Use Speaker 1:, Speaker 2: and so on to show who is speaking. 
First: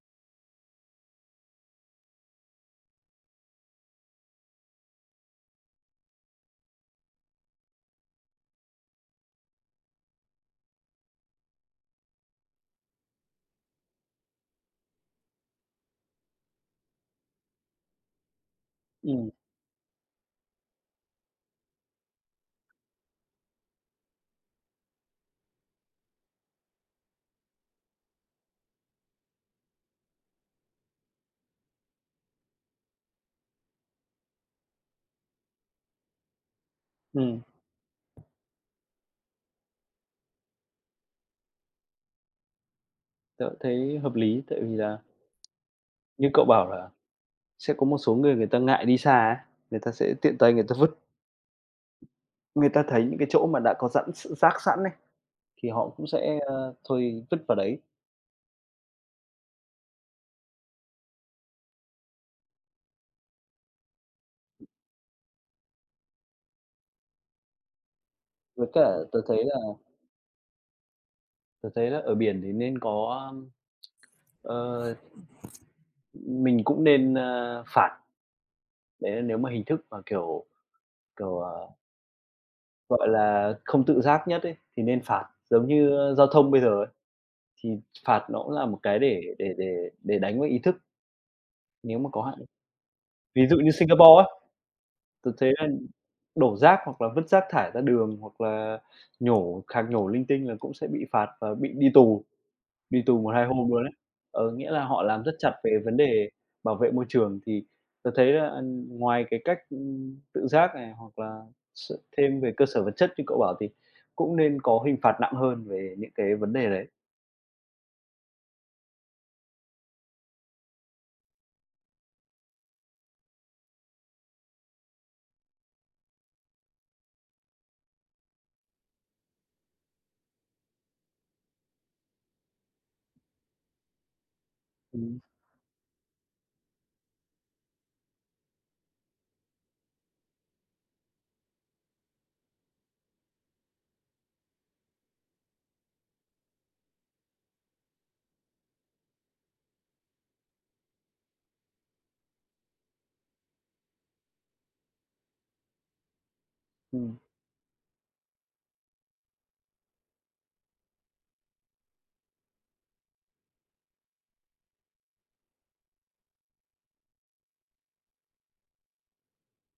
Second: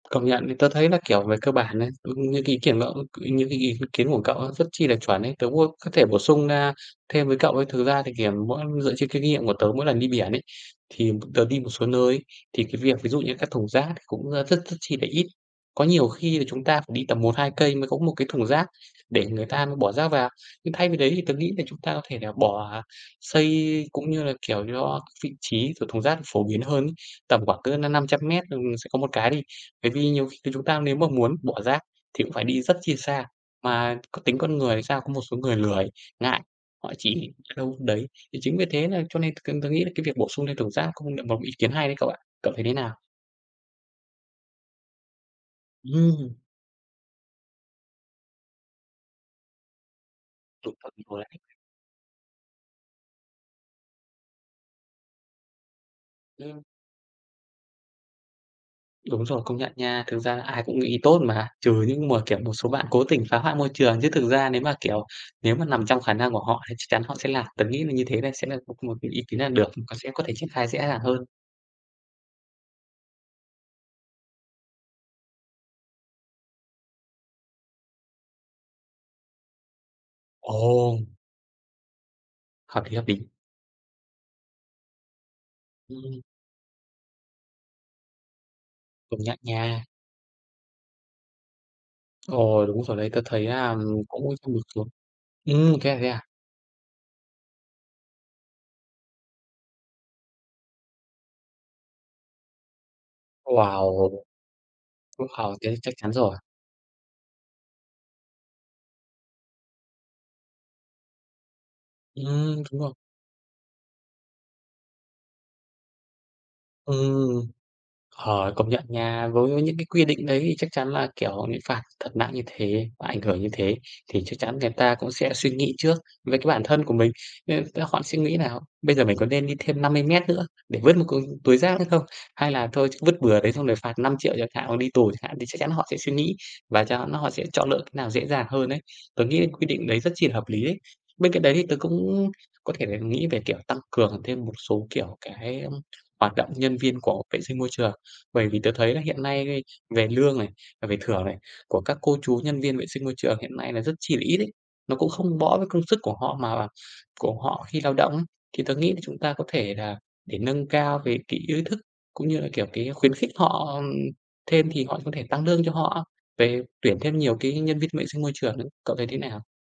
Speaker 1: Công nhận thì tớ thấy là, kiểu, về cơ bản ấy, nh những cái ý kiến đó những cái ý kiến của cậu á, rất chi là chuẩn ấy, tớ cũng có thể bổ sung, a, thêm với cậu ấy. Thực ra thì, kiểu, mỗi dựa trên cái kinh nghiệm của tớ mỗi lần đi biển ấy, thì tớ đi một số nơi, thì cái việc ví dụ như các thùng rác cũng rất rất chi là ít. Có nhiều khi là chúng ta phải đi tầm 1, 2 cây mới có một cái thùng rác để
Speaker 2: Ừm.
Speaker 1: người ta bỏ rác vào. Nhưng thay vì đấy thì tớ nghĩ thì chúng ta có thể là bỏ xây, cũng như là, kiểu, cho vị trí của thùng rác phổ biến hơn ấy, tầm khoảng cỡ năm năm trăm mét, ừm, sẽ có một cái đi. Bởi vì nhiều khi chúng ta nếu mà muốn bỏ rác thì cũng phải đi rất chi xa. Mà có tính con người thì sao, có một số người lười, ngại, họ chỉ
Speaker 2: Ừm.
Speaker 1: ở đâu vứt đấy. Thì chính vì thế nà cho nên cần tớ nghĩ là cái việc bổ sung thêm thùng rác cũng là một ý kiến hay đấy cậu ạ. Cậu thấy thế nào?
Speaker 2: Tớ thấy hợp lý, tại vì là như
Speaker 1: Ừm.
Speaker 2: cậu bảo là sẽ có một số người người ta ngại đi xa, người ta sẽ tiện tay người ta vứt.
Speaker 1: [unintelligible]
Speaker 2: Người ta thấy những cái chỗ mà đã có sẵn s rác sẵn ấy, thì họ cũng sẽ,
Speaker 1: Ừm.
Speaker 2: ơ, thôi vứt vào đấy.
Speaker 1: Đúng rồi, công nhận nha. Thực ra ai cũng nghĩ tốt mà, trừ những mà, kiểu, một số bạn cố tình phá hoại môi trường, chứ thực ra nếu mà, kiểu, nếu mà nằm trong khả năng của họ thì chắc chắn họ sẽ làm. Tớ nghĩ là như thế này sẽ là
Speaker 2: Với cả,
Speaker 1: một cái
Speaker 2: tớ
Speaker 1: ý kiến
Speaker 2: thấy
Speaker 1: là
Speaker 2: là
Speaker 1: được, có sẽ có thể triển khai dễ dàng hơn.
Speaker 2: Tớ thấy là ở biển thì nên có, a, ờ, mình cũng nên, ơ, phạt. Đấy là nếu mà hình thức mà kiểu
Speaker 1: Ồ.
Speaker 2: kiểu, ờ
Speaker 1: Hợp lý, hợp
Speaker 2: gọi
Speaker 1: lý.
Speaker 2: là, không tự giác nhất ấy, thì nên phạt giống như
Speaker 1: Ừm.
Speaker 2: giao thông bây giờ ấy, thì phạt nó cũng là một cái
Speaker 1: Công
Speaker 2: để
Speaker 1: nhận
Speaker 2: để để
Speaker 1: nha.
Speaker 2: để đánh với ý thức nếu mà có hạn ấy.
Speaker 1: Ồ. Đúng rồi đấy, tớ thấy
Speaker 2: Ví dụ như
Speaker 1: là
Speaker 2: Singapore á,
Speaker 1: cũng [unintelligible] xuống.
Speaker 2: tớ thấy là
Speaker 1: Ừm, thế à, thế à.
Speaker 2: đổ rác hoặc là vứt rác thải ra đường hoặc là nhổ khạc nhổ linh tinh là cũng sẽ bị phạt và bị đi tù, đi tù 1, 2 hôm luôn ấy.
Speaker 1: Wow.
Speaker 2: Ờ, nghĩa là họ làm rất
Speaker 1: [unintelligible]
Speaker 2: chặt
Speaker 1: Thế thì
Speaker 2: về
Speaker 1: chắc
Speaker 2: vấn
Speaker 1: chắn
Speaker 2: đề
Speaker 1: rồi.
Speaker 2: bảo vệ môi trường, thì tớ thấy là ngoài cái cách tự giác này hoặc là s thêm về
Speaker 1: Ừm,
Speaker 2: cơ
Speaker 1: đúng
Speaker 2: sở
Speaker 1: rồi.
Speaker 2: vật chất như cậu bảo thì cũng nên có hình phạt nặng hơn về những cái vấn đề đấy.
Speaker 1: Ừm. Ờ, công nhận nha với những cái quy định đấy thì chắc chắn là, kiểu, bị phạt thật nặng như thế, và ảnh hưởng như thế thì chắc chắn người ta cũng sẽ suy nghĩ trước với cái bản thân của mình. Nên [unintelligible] họ sẽ nghĩ là bây giờ mình có nên đi thêm 50 mét nữa để vứt một cái túi rác nữa không? Hay là thôi vứt bừa đấy xong rồi phạt 5.000.000 chẳng hạn, hoặc đi tù chẳng
Speaker 2: Ừm.
Speaker 1: hạn thì chắc chắn họ sẽ suy nghĩ và chắc hắn là họ sẽ chọn lựa cách nào dễ dàng hơn ấy. Tớ nghĩ quyết định đấy rất chi là hợp lý đấy. Bên cạnh đấy thì tớ cũng có thể nghĩ về, kiểu, tăng cường thêm một số, kiểu, cái hoạt động nhân viên của vệ sinh môi trường. Bởi vì tớ thấy là hiện nay, về lương này, về thưởng này, của các cô chú nhân viên vệ sinh môi trường hiện nay là rất chi là ít ấy. Nó cũng không bõ với công sức của họ mà
Speaker 2: Ừm.
Speaker 1: của họ khi lao động ấy. Thì tớ nghĩ là chúng ta có thể là để nâng cao cái cái ý thức cũng như là, kiểu, cái khuyến khích họ thêm thì họ có thể tăng lương cho họ về tuyển thêm nhiều cái nhân viên vệ sinh môi trường nữa. Cậu thấy thế nào?